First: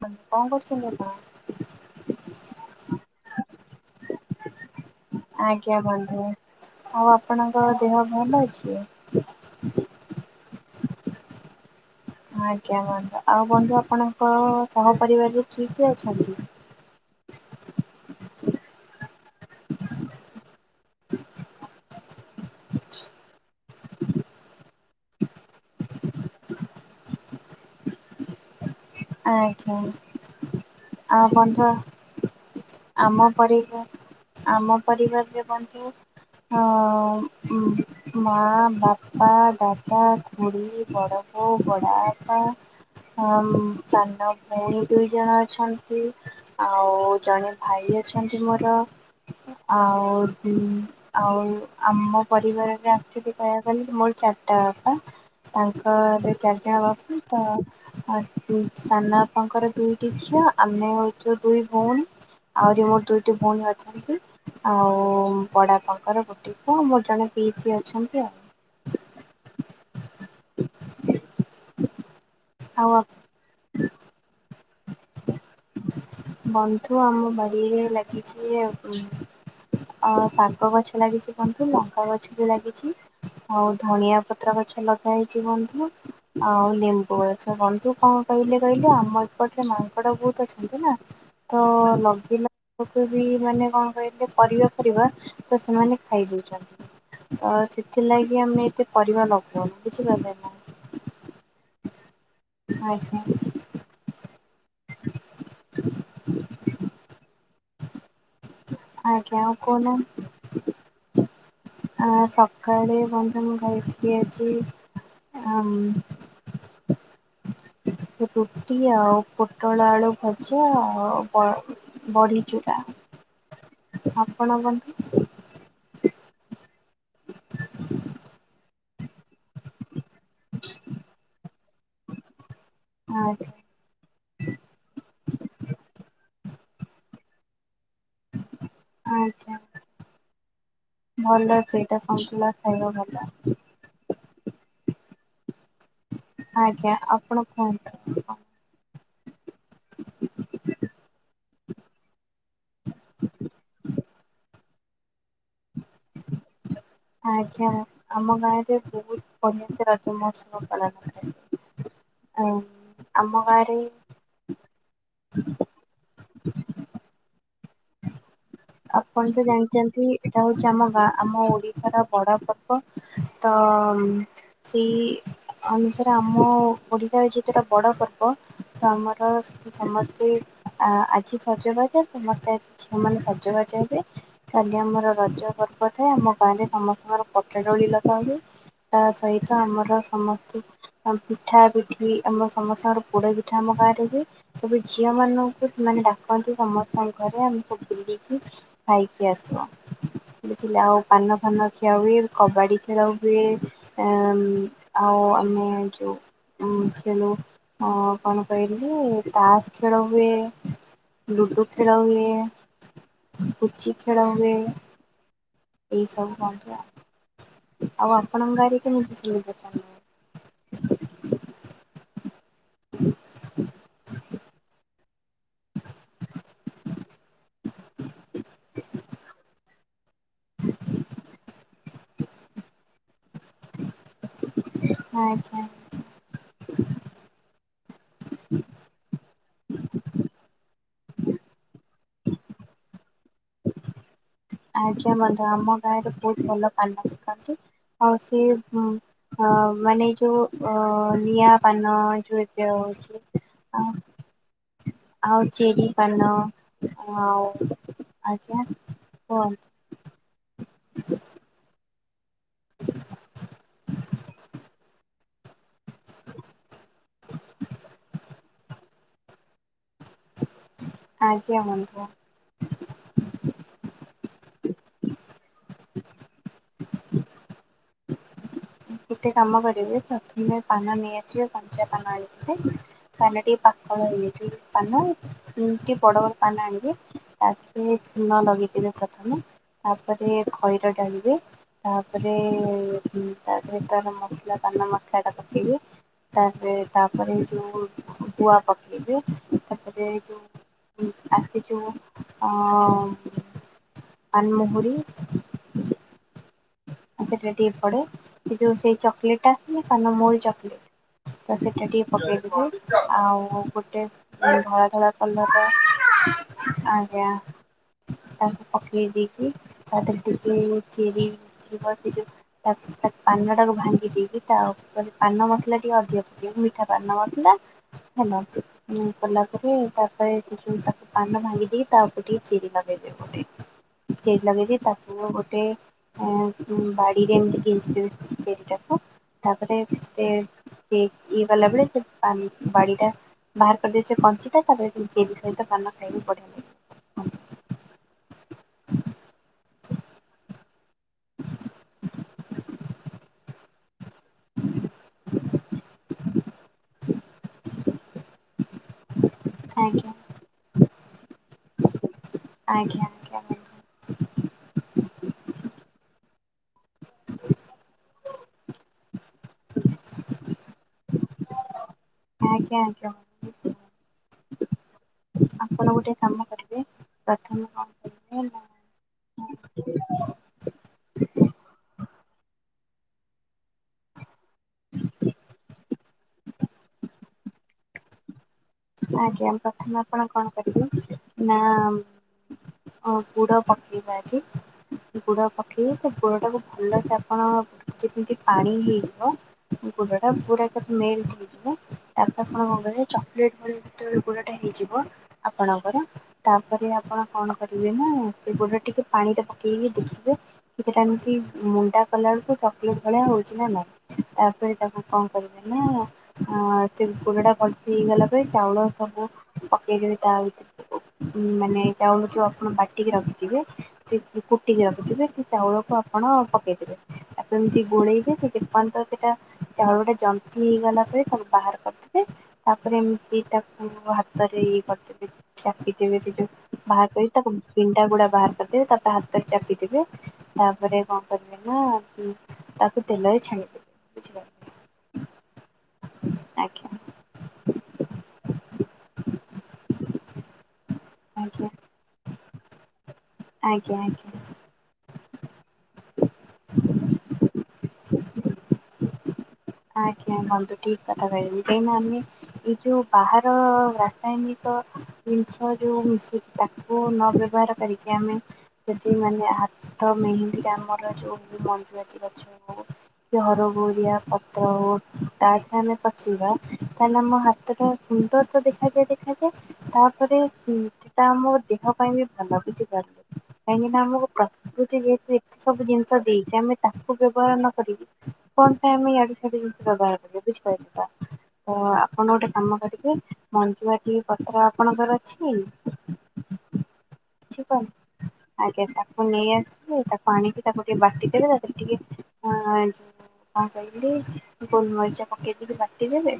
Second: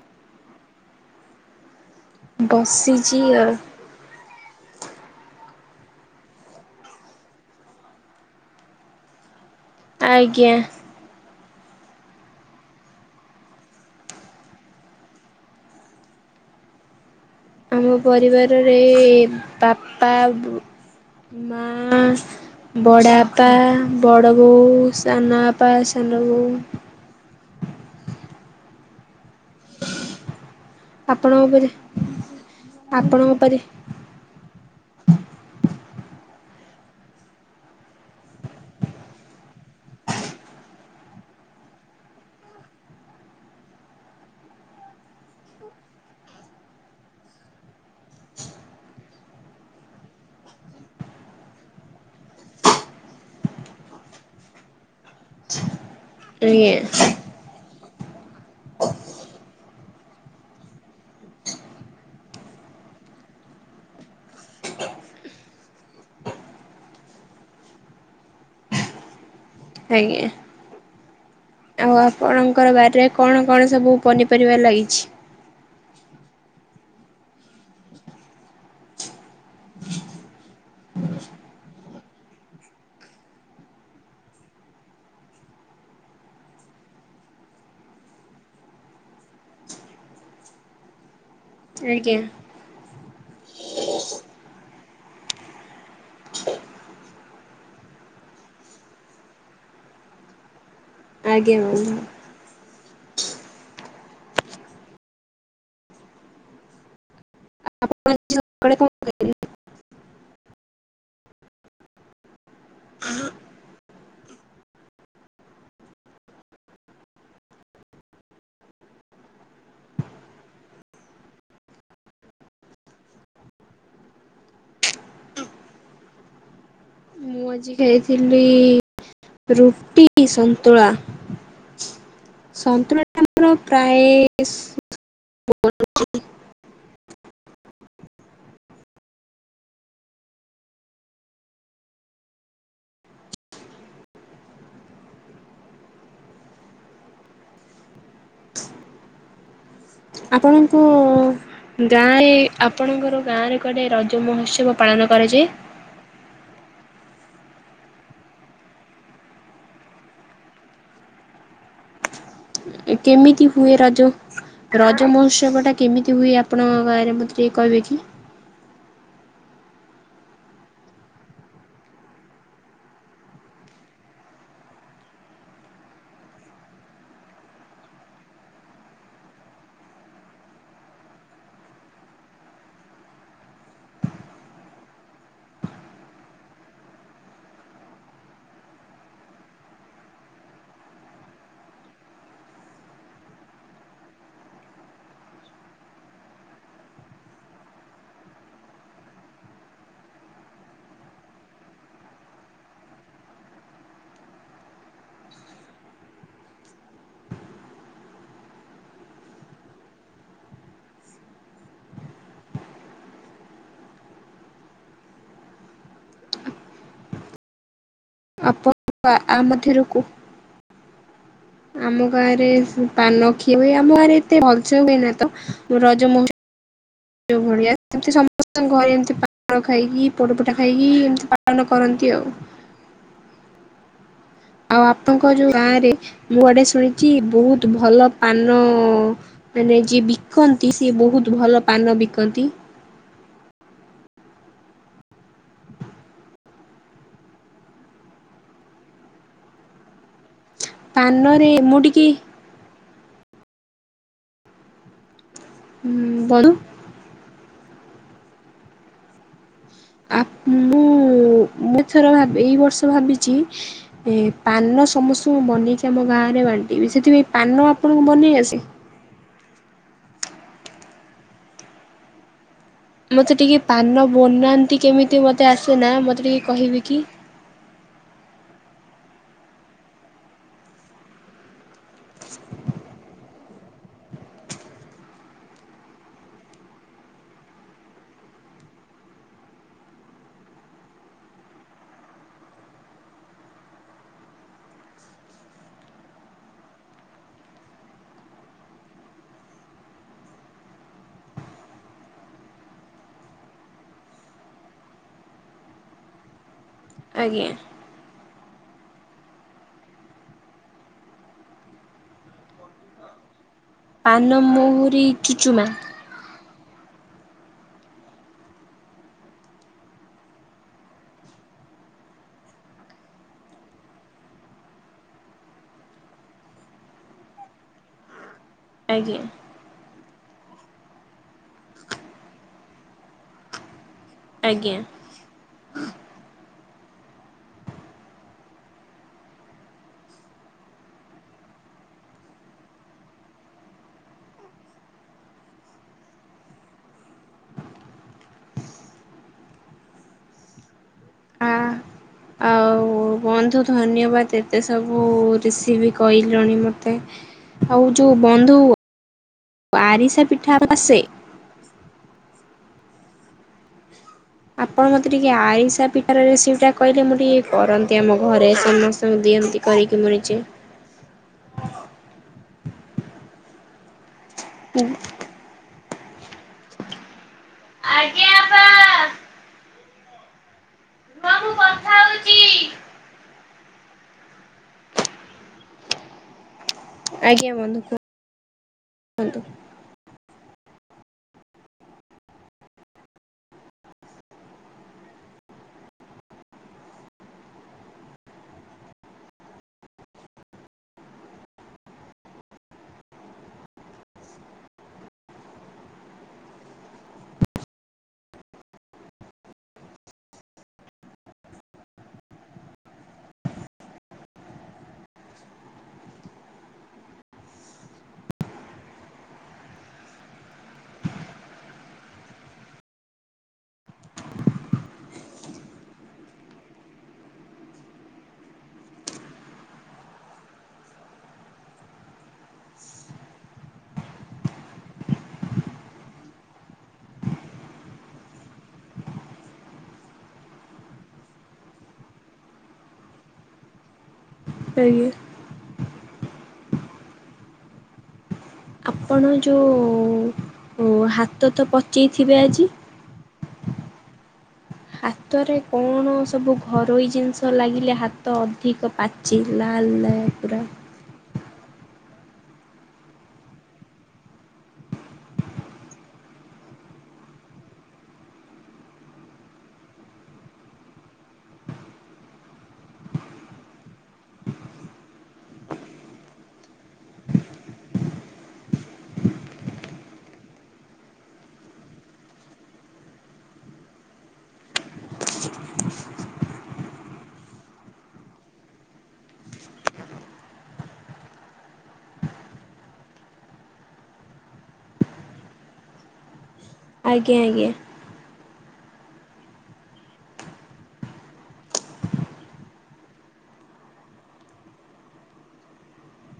କଁ କରୁଛନ୍ତି ଆପଣ? ବସିଚି ଆଉ। ଆଜ୍ଞା ବନ୍ଧୁ ଆଉ ଆପଣଙ୍କ ଦେହ ଭଲ ଅଛି? ଆଜ୍ଞା। ଆଜ୍ଞା [unintelligible] ଆଉ ବନ୍ଧୁ ଆପଣଙ୍କ ସହ ପରିବାରରେ କି କିଏ ଅଛନ୍ତି? ଆମ ପରିବାରରେ ବାପା ବୋ ମାଆ। ବଡ଼ାଅପା ବଡ଼ ବୋଉ ସାନ ବାପା ସାନ ବୋଉ। ଆଜ୍ଞା ଆ ଆପଣଙ୍କ ପରି ବନ୍ଧୁ ଆମ ଆପଣଙ୍କ ପରି ପରିବା ଆମ ପରିବାରରେ ବନ୍ଧୁ ଅ ଉମ୍ ମା, ବାପା, ଦାଦା, ଖୁଡ଼ୀ, ବଡ ବୋଉ, ବଡାଅପା ମୋମ୍ ସାନ ଭଉଣୀ ଦୁଇ ଜଣ ଅଛନ୍ତି। ଆଉ ଜଣେ ଭାଇ ଅଛନ୍ତି ମୋର ଆଉ ଉମ୍ ଆଉ ଆମ ପରିବାରରେ ଆସିକି କହିବାକୁ ଗଲେ ମୋର ଚାରିଟା ବାପା। ତାଙ୍କରେ ଆଜ୍ଞା ଚାରିଟା ବାପା ତା ଆଉ ଉଁ ସାନ ବାପାଙ୍କର ଦୁଇଟି ଝିଅ ଆମେ ହଉଚୁ ଦୁଇ ଭଉଣୀ। ଆଉରି ମୋର ଦୁଇଟି ଭଉଣୀ ଅଛନ୍ତି। ଆଉ ବଡାଅପାଙ୍କର ଗୋଟିଏ ପୁଅ ମୋର ଜଣେ ପିଇସୀ ଅଛନ୍ତି ଆଉ। ଆଜ୍ଞା। ଆଉ ଆପଣଙ୍କର ଆଉ ବାରିରେ କଣ କଣ ସବୁ ପନିପରିବା ଲାଗିଛି? ବନ୍ଧୁ ଆମ ବାଡିରେ ଲାଗିଛି ଉମ୍ ଆଉ ଶାଗ ଗଛ ଲାଗିଛି ବନ୍ଧୁ ଲଙ୍କା ଗଛ ବି ଲାଗିଛି। ଆଉ ଧଣିଆ ପତ୍ର ଗଛ ଲଗା ହେଇଛି ବନ୍ଧୁ। ଆଉ ଲେମ୍ବୁ ଗଛ ବନ୍ଧୁ କଣ କହିଲେ କହିଲେ ଆମର୍ ପଟେ ମାଙ୍କଡ ବହୁତ୍ ଅଛନ୍ତି ତ ନା ତ ଆଜ୍ଞା ଲଗିଲା। ତାକୁ ବି ମାନେ କଣ କହିଲେ ପରିବା ଫରିବା ତ ସେମାନେ ଖାଇଯାଉଛନ୍ତି। ତ ସେଥିଲାଗି ଆମେ ଏତେ ପରିବା ଲଗଉନୁ ବୁଝିପାରିଲେ ନା। ଆଜ୍ଞା [unintelligible] ଆଜ୍ଞା। [unintelligible] ଆପଣ ଆଜି ସକାଳେ କଣ ଆଜ୍ଞା ଆଉ କହୁନାହାଁନ୍ତି? ଆ ସକାଳେ ବନ୍ଧୁ ମୁଁ ଖାଇଥିଲି ଆଜି ଆମ୍ ରୁଟି ଆଉ ପୋଟଳ ଆଳୁ ଭଜା ଆଉ କଣ? ବଡ଼ିଚୂଡ଼ା। ଆପଣ କୁହନ୍ତୁ। ମୁଁ ଆଜି ଖାଇଥିଲି। ରୁଟି ସନ୍ତୁଳା ସନ୍ତୁଳା ଟା ଆମର ଆଜ୍ଞା ପ୍ରାୟେ ସ୍ ଆଛା। ଭଲ ସେଇଟା ସନ୍ତୁଲା ଖାଇବା ଭଲ। ଆଜ୍ଞା ଆପଣ କୁହନ୍ତୁ? ଆପଣଙ୍କୁ ଗାଁରେ ଆପଣଙ୍କର ଗାଁରେ କୁଆଡ଼େ ରଜ ମହୋତ୍ସବ ପାଳନ କରାଯାଏ? [unintelligible] ଆଜ୍ଞା ଆମ ଗାଁରେ ବହୁତ ବଢ଼ିଆ ସେ ରଜ ମହୋତ୍ସବ ପାଳନ କରା ଯାଏ। [unintelligible] କେମିତି ହୁଏ ରଜ ରଜ ମହୋତ୍ସବ ଟା କେମିତି ହୁଏ ଆପଣଙ୍କ ଗାଁରେ ମ କିଏ କହିବେ କି? ଆପଣ ତ ଜାଣିଛନ୍ତି ଏଇଟା ହଉଛି ଆମ ଗାଁ ଆମ ଓଡିଶାର ବଡ ପର୍ବ। ତ ସେଇ ଅନୁସାରେ ଆମ ଓଡ଼ିଶାର ଯେତେଟା ବଡ଼ ପର୍ବ। ତ ଆମର ସମସ୍ତେ ଆ ଆଜି ସଜବାଜା ସମସ୍ତେ ଆଜି ଝିଅ ମାନେ ସଜ ସଜ ବାଜ ହେବେ। ଆଜ୍ଞା ଆମର ରଜ ପର୍ବ ଟା, ଆମ ଗାଁ ରେ ସମସ୍ତଙ୍କର ପଟା ଦୋଳି ଲଗା ହୁଏ। ତା ସହିତ ଆମର ସମସ୍ତେ ଆମ୍ ପିଠା, ପିଠି ଆମ ସମସ୍ତଙ୍କର ପୋଡ ପିଠା ଆମ ଗାଁ ରେ ହୁଏ। ସବୁ ଝିଅ ମାନଙ୍କୁ ସେମାନେ ଡାକନ୍ତି, ସମସ୍ତଙ୍କ ଘରେ ଆମେ ସବୁ ବୁଲି କି ଖାଇକି ଆସୁ ଆ। ବୁଝିଲ ଆଉ ପାନ, ଫାନ ଖିଆ ହୁଏ, କବାଡି ଖେଳ ହୁଏ। ୟା-ମ୍-ଆଉ ଆମେ ଯୋଉ ଉଁ- ଖେଳୁ ଅଁ-କଣ କହିଲୁ ତାସ୍ ଖେଳ ହୁଏ। ଲୁଡୁ ଖେଳ ହୁଏ। ପୁଚି ଖେଳ ହୁଏ। ଏଇ ସବୁ କଟ୍ରା, ଆଉ ଆପଣଙ୍କ ଆପଣ ଗାଁରେ କେମିତି ଆ ସେଲିବ୍ରେସନ୍ ମଧ୍ୟରୁ ହୁଏ? କୁ ଆମ ଗାଁ ରେ ସେ ପାନ ଖୀଏ ହୁଏ ଆମ ଗାଁ ରେ ଏତେ ରଜ ହୁଏନା ତ ରଜ ମୋଉ ଯୋଉ ଭଳିଆ ଏଠି ସମସ୍ତଙ୍କ ଘରେ ଏମତି ପାନ ଖାଇକି ପୋଡପିଠା ଖାଇକି ଏମତି ପାଳନ କରନ୍ତି ଆଉ। [inaudible] ଆଉ ଆପଣଙ୍କ ଯୋଉ ଆଜ୍ଞା। ଗାଁ ରେ ମୁଁ ଆଡ଼େ ଶୁଣିଛି ବହୁତ ଭଲ ପାନ ନ ମାନେ ଯିଏ ବିକନ୍ତି ସେ ଇଏ ବୋହୁତ୍ ଭଲ ପାନ ବିକନ୍ତି। ଆଜ୍ଞା ବନ୍ଧୁ ଆମ ଗାଁରେ ବହୁତ୍ ଭଲ ପାନ ବିକନ୍ତି। ହଁ ସିଏ ଉଁ ଉଁ ହଁ ମାନେ ଏ ଯୋଉ ଅ ଅ ପାନରେ ନିଆଁ ମୁଁ ପାନ ଟିକେ ଯୋଉ ଏ ଇଏ ହଉଛି ଆଉ ଆଉ ଚିରି ପାନ ବନ୍ଧୁ ଆଉ ଆଜ୍ଞା। କୁହନ୍ତୁ? ଆପ୍ ମୁଁ ମୁଁ ଥର ଭାବି ଏଇ ବର୍ଷ ଭାବିଛି ଇଁ ପାନ ସମସ୍ତଙ୍କୁ ବନେଇ କି ଆମ ଗାଁରେ ବାଣ୍ଟିବି ସେଥିପାଇଁ ପାନ ଆପଣଙ୍କୁ ବନେଇ ଆସେ? ଆଜ୍ଞା ମଣିପୁଅ। ମୋତେ ଟିକେ ପାନ ବନାନ୍ତି କେମିତି ମୋତେ ଆସୁନା ମୋତେ ଟିକେ କହିବେକି? ଗୋଟେ କାମ କରିବେ ପ୍ରଥମେ ପାନ ନେଇଆସିବେ କଞ୍ଚା ପାନ ଆଣିଥିବେ। ପାନ ଟିକେ ପାକଳ ହେଇଯାଇଛି ପାନ। ହୁଁ ଟିକେ ବଡ ବଡ ପାନ ଆଣିବେ ତାକୁ ଟିକେ ଚୁନ ଲଗେଇଦେବେ ପ୍ରଥମେ। ତାପରେ ଖଇର ଢାଳିବେ ତାପରେ ଉଁ ତା ଭିତରେ ମସ୍ଲା ପାନ ମସ୍ଲା ଟା ପକେଇବେ। ତାପରେ ତାପରେ ଏ ଯୋଉ ଗୁଆ ପକେଇବେ ତାପରେ ଏ ଯୋଉ। ଉଁ ଆସିଚି ମୁଁ ଅଁ ପାନ୍ ମହୁରୀ। ସେଟା ଆଜ୍ଞା ଟିକେ ପଡେ ସେ ଯୋଉ ସେଇ ଚକ୍ଲେଟ୍ ଟା ଆସେନି ପାନ ମହୁରୀ ଚକ୍ଲେଟ୍। ତ ସେଟା ଟିକେ ପକେଇଦେବେ ଆଉ ଗୋଟେ ପାନ ଧଳା ମହୁରି ଧଳା କଲର୍ ର। ଚୁଚୁମା ଆଜ୍ଞା। ତାକୁ ପକେଇଦେଇକି ତାଥେରେ ଟିକେ ଚିରି ଥିବ ସେ ଯୋଉ। ଦେଇକି ତାକ୍ ତାକ୍ ପାନ ଟାକୁ ଭାଙ୍ଗି ଦେଇକି ତାର ଉପରେ ପାନ ମସଲା ଟିକେ ଅଧିକ ପକେଇବୁ ମିଠା ପାନ ମସ୍ଲା। ହେଲାଠୁ ଉଁ ଆଜ୍ଞା ପଲା। ପକେଇବୁ ତାପରେ ସେ ଯୋଉ ତାକୁ ପାନ ଭାଙ୍ଗି ଦେଇକି ତା ଉପରେ ଟିକେ ଚେରି ଲଗେଇଦେବ। [unintelligible] ଚେରି ଆଜ୍ଞା। ଲାଗେଇଦେଇ ତାକୁ ଗୋଟେ। ଅଁ ଙ୍କୁ ବାଡିରେ ଏମିତି ଗେଞ୍ଜି ଦେବେ ଚେରି ଟାକୁ ତାପରେ ସେ। ପିକ୍ ଇଏ କଲାପରେ ସେ ପାନ୍ ବାଡିଟା। ବାହାର କରିଦେଇକି ସେ ପାଞ୍ଚିଟା ତାପରେ ସେ ଚେରି ସହିତ ପାନ ଖାଇବେ ବଢିଆ ଲାଗେ। ହଁ ଆଉ [inaudible] ବନ୍ଧୁ ଧନ୍ୟବାଦ ଏତେ ସବୁ ରେସିବି କହିଲଣି ମତେ। ଆଉ ଯୋଉ ବନ୍ଧୁ ଲାଗିବ ଆଜ୍ଞା ଆରିସା ପିଠା ଆସେ? ଆଜ୍ଞା। ଆଜ୍ଞା ଆପଣ ମତେ ଟିକେ ଆରିସା ପିଠାର ରେସିପି ଟା କହିଲେ ମୁଁ ଟିକେ କରନ୍ତି ଆମ ଘରେ ସମସ୍ତଙ୍କୁ ଦିଅନ୍ତି। କରିକି ମିଳୁଛି। ଆଜ୍ଞା ଆଜ୍ଞା [inaudible] ହୁଁ। ଆପଣ ଗୋଟେ କାମ କରିବେ ପ୍ରଥମେ କଣ ଆଜ୍ଞା କରିବେ ଆପା ନା। [inaudible] ରୁହ ମୁଁ କଥା ହଉ [inaudible] ଆଜ୍ଞା ବନ୍ଧୁ କୁ ଆଜ୍ଞା ପ୍ରଥମେ ଆପଣ କଣ କରିବେ ନା। ଅଁ ଗୁଡ଼ ପକେଇବେ ଆଗେ। ଗୁଡ ପକେଇ ସେ ଗୁଡ ଟାକୁ ଭଲସେ ଆପଣ ଯେମିତି ପାଣି ହେଇଯିବ। ଗୁଡ଼ ଟା ପୁରା ଯେତେ ମେଲଟ୍ ହେଇଯିବ ତାପରେ ଆପଣ କଣ କରିବେ ଚକ୍ଲେଟ୍। ଆଉ ଯେତେବେଳେ ଗୁଡ ଟା ହେଇଯିବ ଆପଣଙ୍କର। ତାପରେ ଆପଣ କଣ କରିବେ ନା ସେ ଗୁଡରୁ ଟିକେ ପାଣିରେ ପକେଇକି ଦେଖିବେ। କିଟା ଏମିତି ମୁଣ୍ଡା କଲାବଳୁ କୁ ଚକଲେଟ୍ ଭଳିଆ ହଉଚି ନା ନାଇଁ। ତାପରେ ତାକୁ କଣ କରିବେନା ଆଁ ସେ ଗୁଡ଼ ଟା ଭଲ୍ସେ ହେଇଗଲା। ସେ ଚାଉଳ ସବୁ ପକେଇକିରି ତା ଉ ମାନେ ଚାଉଳ ଯୋଉଆପଣ ବାଟିକି ରଖିଥିବେ। ସେ କୁଟିକି ରଖୁଛିବେ ସେ ଚାଉଳକୁ ଆପଣ ପକେଇଦେବେ। ତାପତି ଗୋଣେଇବେ ସେ ଯେପ ତ ସେଇଟା ଚାଉଳ ଗଟା ଜନ୍ତି ହେଇଗଲା ପରେ ତାକୁ ବାହାର କରିଦେବେ ତାପରେ ସେ ତାାକୁ ହାତରେ ଇଏ କରିଦେବି ଚାପିଦିବବେ ବାହାର କରି ତାକୁ ବିିଣ୍ଡା ଗୁଡା ବାହାର କରିଦେବେ ତାପରେ ହାତରେ ଚାପିଦବେ। ତାପରେ କଣ କରିବେ ନା କି ତାକୁ ତେଲରେ ଛାଣିଦବେ ବୁଝିପ କରଏ [inaudible] ଆଜ୍ଞା। ଆପଣ ଯେଉଁ ହାତ ତ ଆଜ୍ଞା ପଚେଇଥିବେ ଆଜି। ଆଜ୍ଞା ଆଜ୍ଞା। ହାତରେ କଣ ସବୁ ଘରୋଇ ଜିନିଷ ଲାଗିଲେ ହାତ ଅଧିକ ପା ଚି ଲାଲ ନା ଆଜ୍ଞା ପୁରା। ବନ୍ଧୁ ଠିକ କଥା କହିବି କାହିଁକିନା ଆମେ ଏଇ ଯୋଉ ବାହାର ରାସାୟନିକ। ଜିନିଷ ଯୋଉ ମିଶୁଛି ତାକୁ ନ ବ୍ୟବହାର କରି ଆମେ ଯଦି ମାନେ ହାତ ମେହନ୍ଦି ଆମର ଯୋଉ ମଞଜୁୁରତି ଗଛ ହ। ହ [inaudible] ହରଗୋରୀଆ ପତ୍ର ହଉ ତାଠରେ ଆମେ ପଚେଇିବା ତାଲେ ଆମ ହାତର ସୁନ୍ଦର ତ ଦେଖାଯାଏ ଦେଖାଯାଏ ତାପରେ ସେଟା ଆମ ଦେହ ପାଇଁ ବି ଭଲ ଲାଗୁଛି ଏମ [unintelligible] ଯେହେତୁ ଏତେ ସବୁ ଜିନିଷ ଦେଇଛି ଆମେ ତାହାକୁ ବ୍ୟବହାର ନ କରିକରି। କଣ ପାଇଁ ଆମେ ଏଆଡୁସେଆଡୁଜିନିଷ ବ୍ୟବହାର କରିବା ବୁଝିପାରିଲେ ତ। ତ ଆପଣ ଗୋଟେ କାମ କରିବେ ମଞ୍ଜୁଆଟି ପତ୍ର ଆପଣଙ୍କର ଅଛି? ଆଜ୍ଞା ଆଜ୍ଞା କ ଆଜ୍ଞା ତାକୁ ନେଇ ଆସିଲେ ତାକୁ ଆଣିକି ତାକୁ ଟିକେ ବାଟି ଦେଲେ ତାରେ ଟିକେ ହଁ କହିଲି ଗୋଲ ମରିଚା ପକେଇଦି ବାଟି ଦେବେ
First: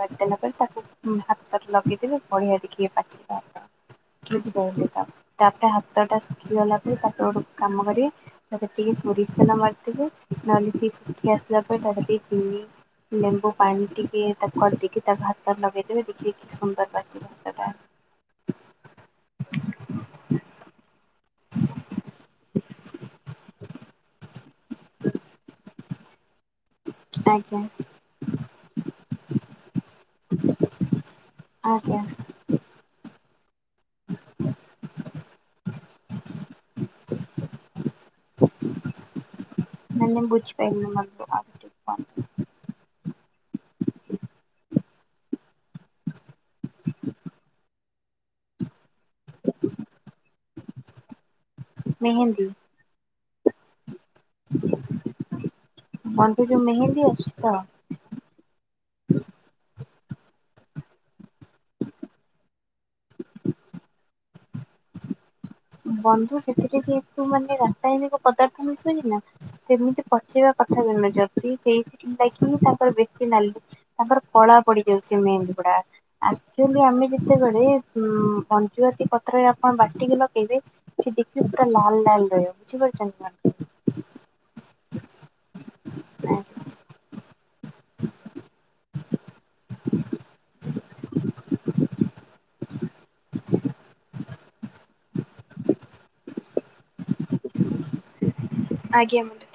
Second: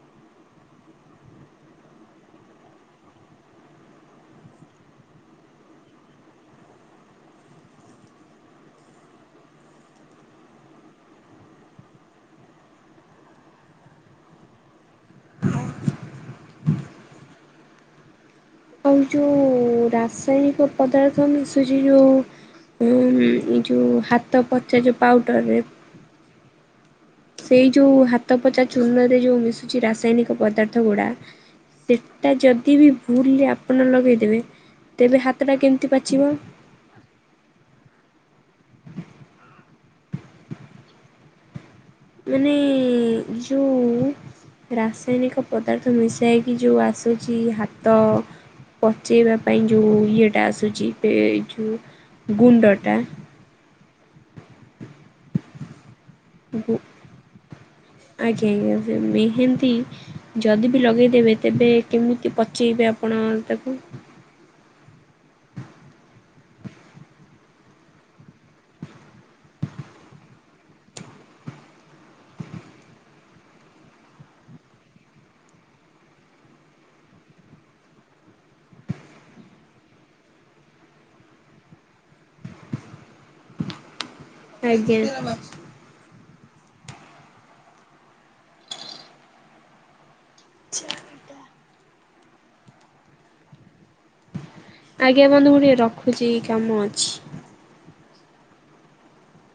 ବାଡ଼ି ଦେଲା ପରେ ତାକୁ ହାତରେ ଲଗେଇଦେଲେ ବଢିଆ ଦେଖିକ ପାଚିବେ ଆପଣ ର ତାପରେ ହାତ ଟା ଶୁଖି ଗଲା ପରେ ତାପରେ ଗୋଟେ କାମ କରି ତା ଟିକେ ସୋରି ଷ ତେଲ ମାରିଥିବେ ନହେଲେ ସେ ସୁଖି ଆସିଲ ପରେ ତାକୁ ଟିକେ ଚିି। ଲେମ୍ବୁ ପାଣି ଟିକେ ତାକୁ କରିଦେଇକି ତା ହାତରେ ଲଗେଇଦେବେ ଦେଖିବେ କିସୁନ୍ଦର ପାଚିବ। ସେଇଟା। ଆଉ ଯୋଉ ରାସାୟନିକ ପଦାର୍ଥ ମିଶ ତ ଯେ ଯେଉଁ ଏ ଯେଉଁ ହାତ ପଚା ଯେଉଁ ପାଉଡ଼ରରେ। ଆଜ୍ଞା ସେଇ ଯୋଉ ହାତ ପୋଚା ଚୂର୍ଣ୍ଣରେ ଯୋଉ ମିଶୁଛି ରାସାୟନିକ ପଦାର୍ଥ ଗୁଡା। ଆଜ୍ଞା ସେଟା ଯଦି ବି ଭୁଲରେ ଆପଣ ଲଗେଇଦେବେ ତେବେ ହାତଟା କେମିତି ପାଚିବ। [inaudible] ନେ ବୁଝି ପାଇଲିନି। ମାନେ ଯୋଉ ରାସାୟନିକ ପଦାର୍ଥ ମିଶାଇକି ଯେଉଁ ଆସୁଛି ହାତ ପଚେଇବା ପାଇଁ ଯୋଉ ଇଏଟା ଆସୁଛି ଯୋଉ ମେହେନ୍ଦୀ ଗୁଣ୍ଡଟା। ମ ତୁ ଯଉ ଗୁ ମେହେନ୍ଦି ଆଛି ତ। ଆଜ୍ଞା, ଆଜ୍ଞା, ମେହେ ଯଦି ବି ଲଗେଇଦେବେ ତେବେ କେମିତି ପଚେଇବେ ଆପଣ ତାକୁ? ବନ୍ଧୁ ସେଥିରେ ଯେହେତୁ ମାନେ ରାସାୟନିକ ପଦାର୍ଥ ମିଶୁଛିି ନା? ସେମିତି ପଚେଇବା କଥା ନୁହେଁ, ଯଦି ସେଇଥି ଲାଗି ହିଁ ତାଙ୍କର ବେଶୀ ନାଲି। ତାପରେ କଳା ପଡି ଯାଉଛି ମେହେନ୍ଦୀ ଗୁଡା। ଆକଚୋଲି ଆମେ ଯେତେବେଳେ ଉଁ ମଞ୍ଜୁଆତି ପତ୍ର ଆପଣ ବାଟିକି ଲ ଇବେ ସେ ଦେଖିବେ ପୁରା ଲାଲ ଲାଲ ରହିବ ବୁଝିପାରୁଚନ୍ତି ନା? ଆଜ୍ଞା। [inaudible] ଚିକେନ। ଆଜ୍ଞା ବନ୍ଧୁ ମୁଁ ଟିକେ ରଖୁଚି କାମ ଅଛି। ଆଜ୍ଞା ମ୍ୟାଡା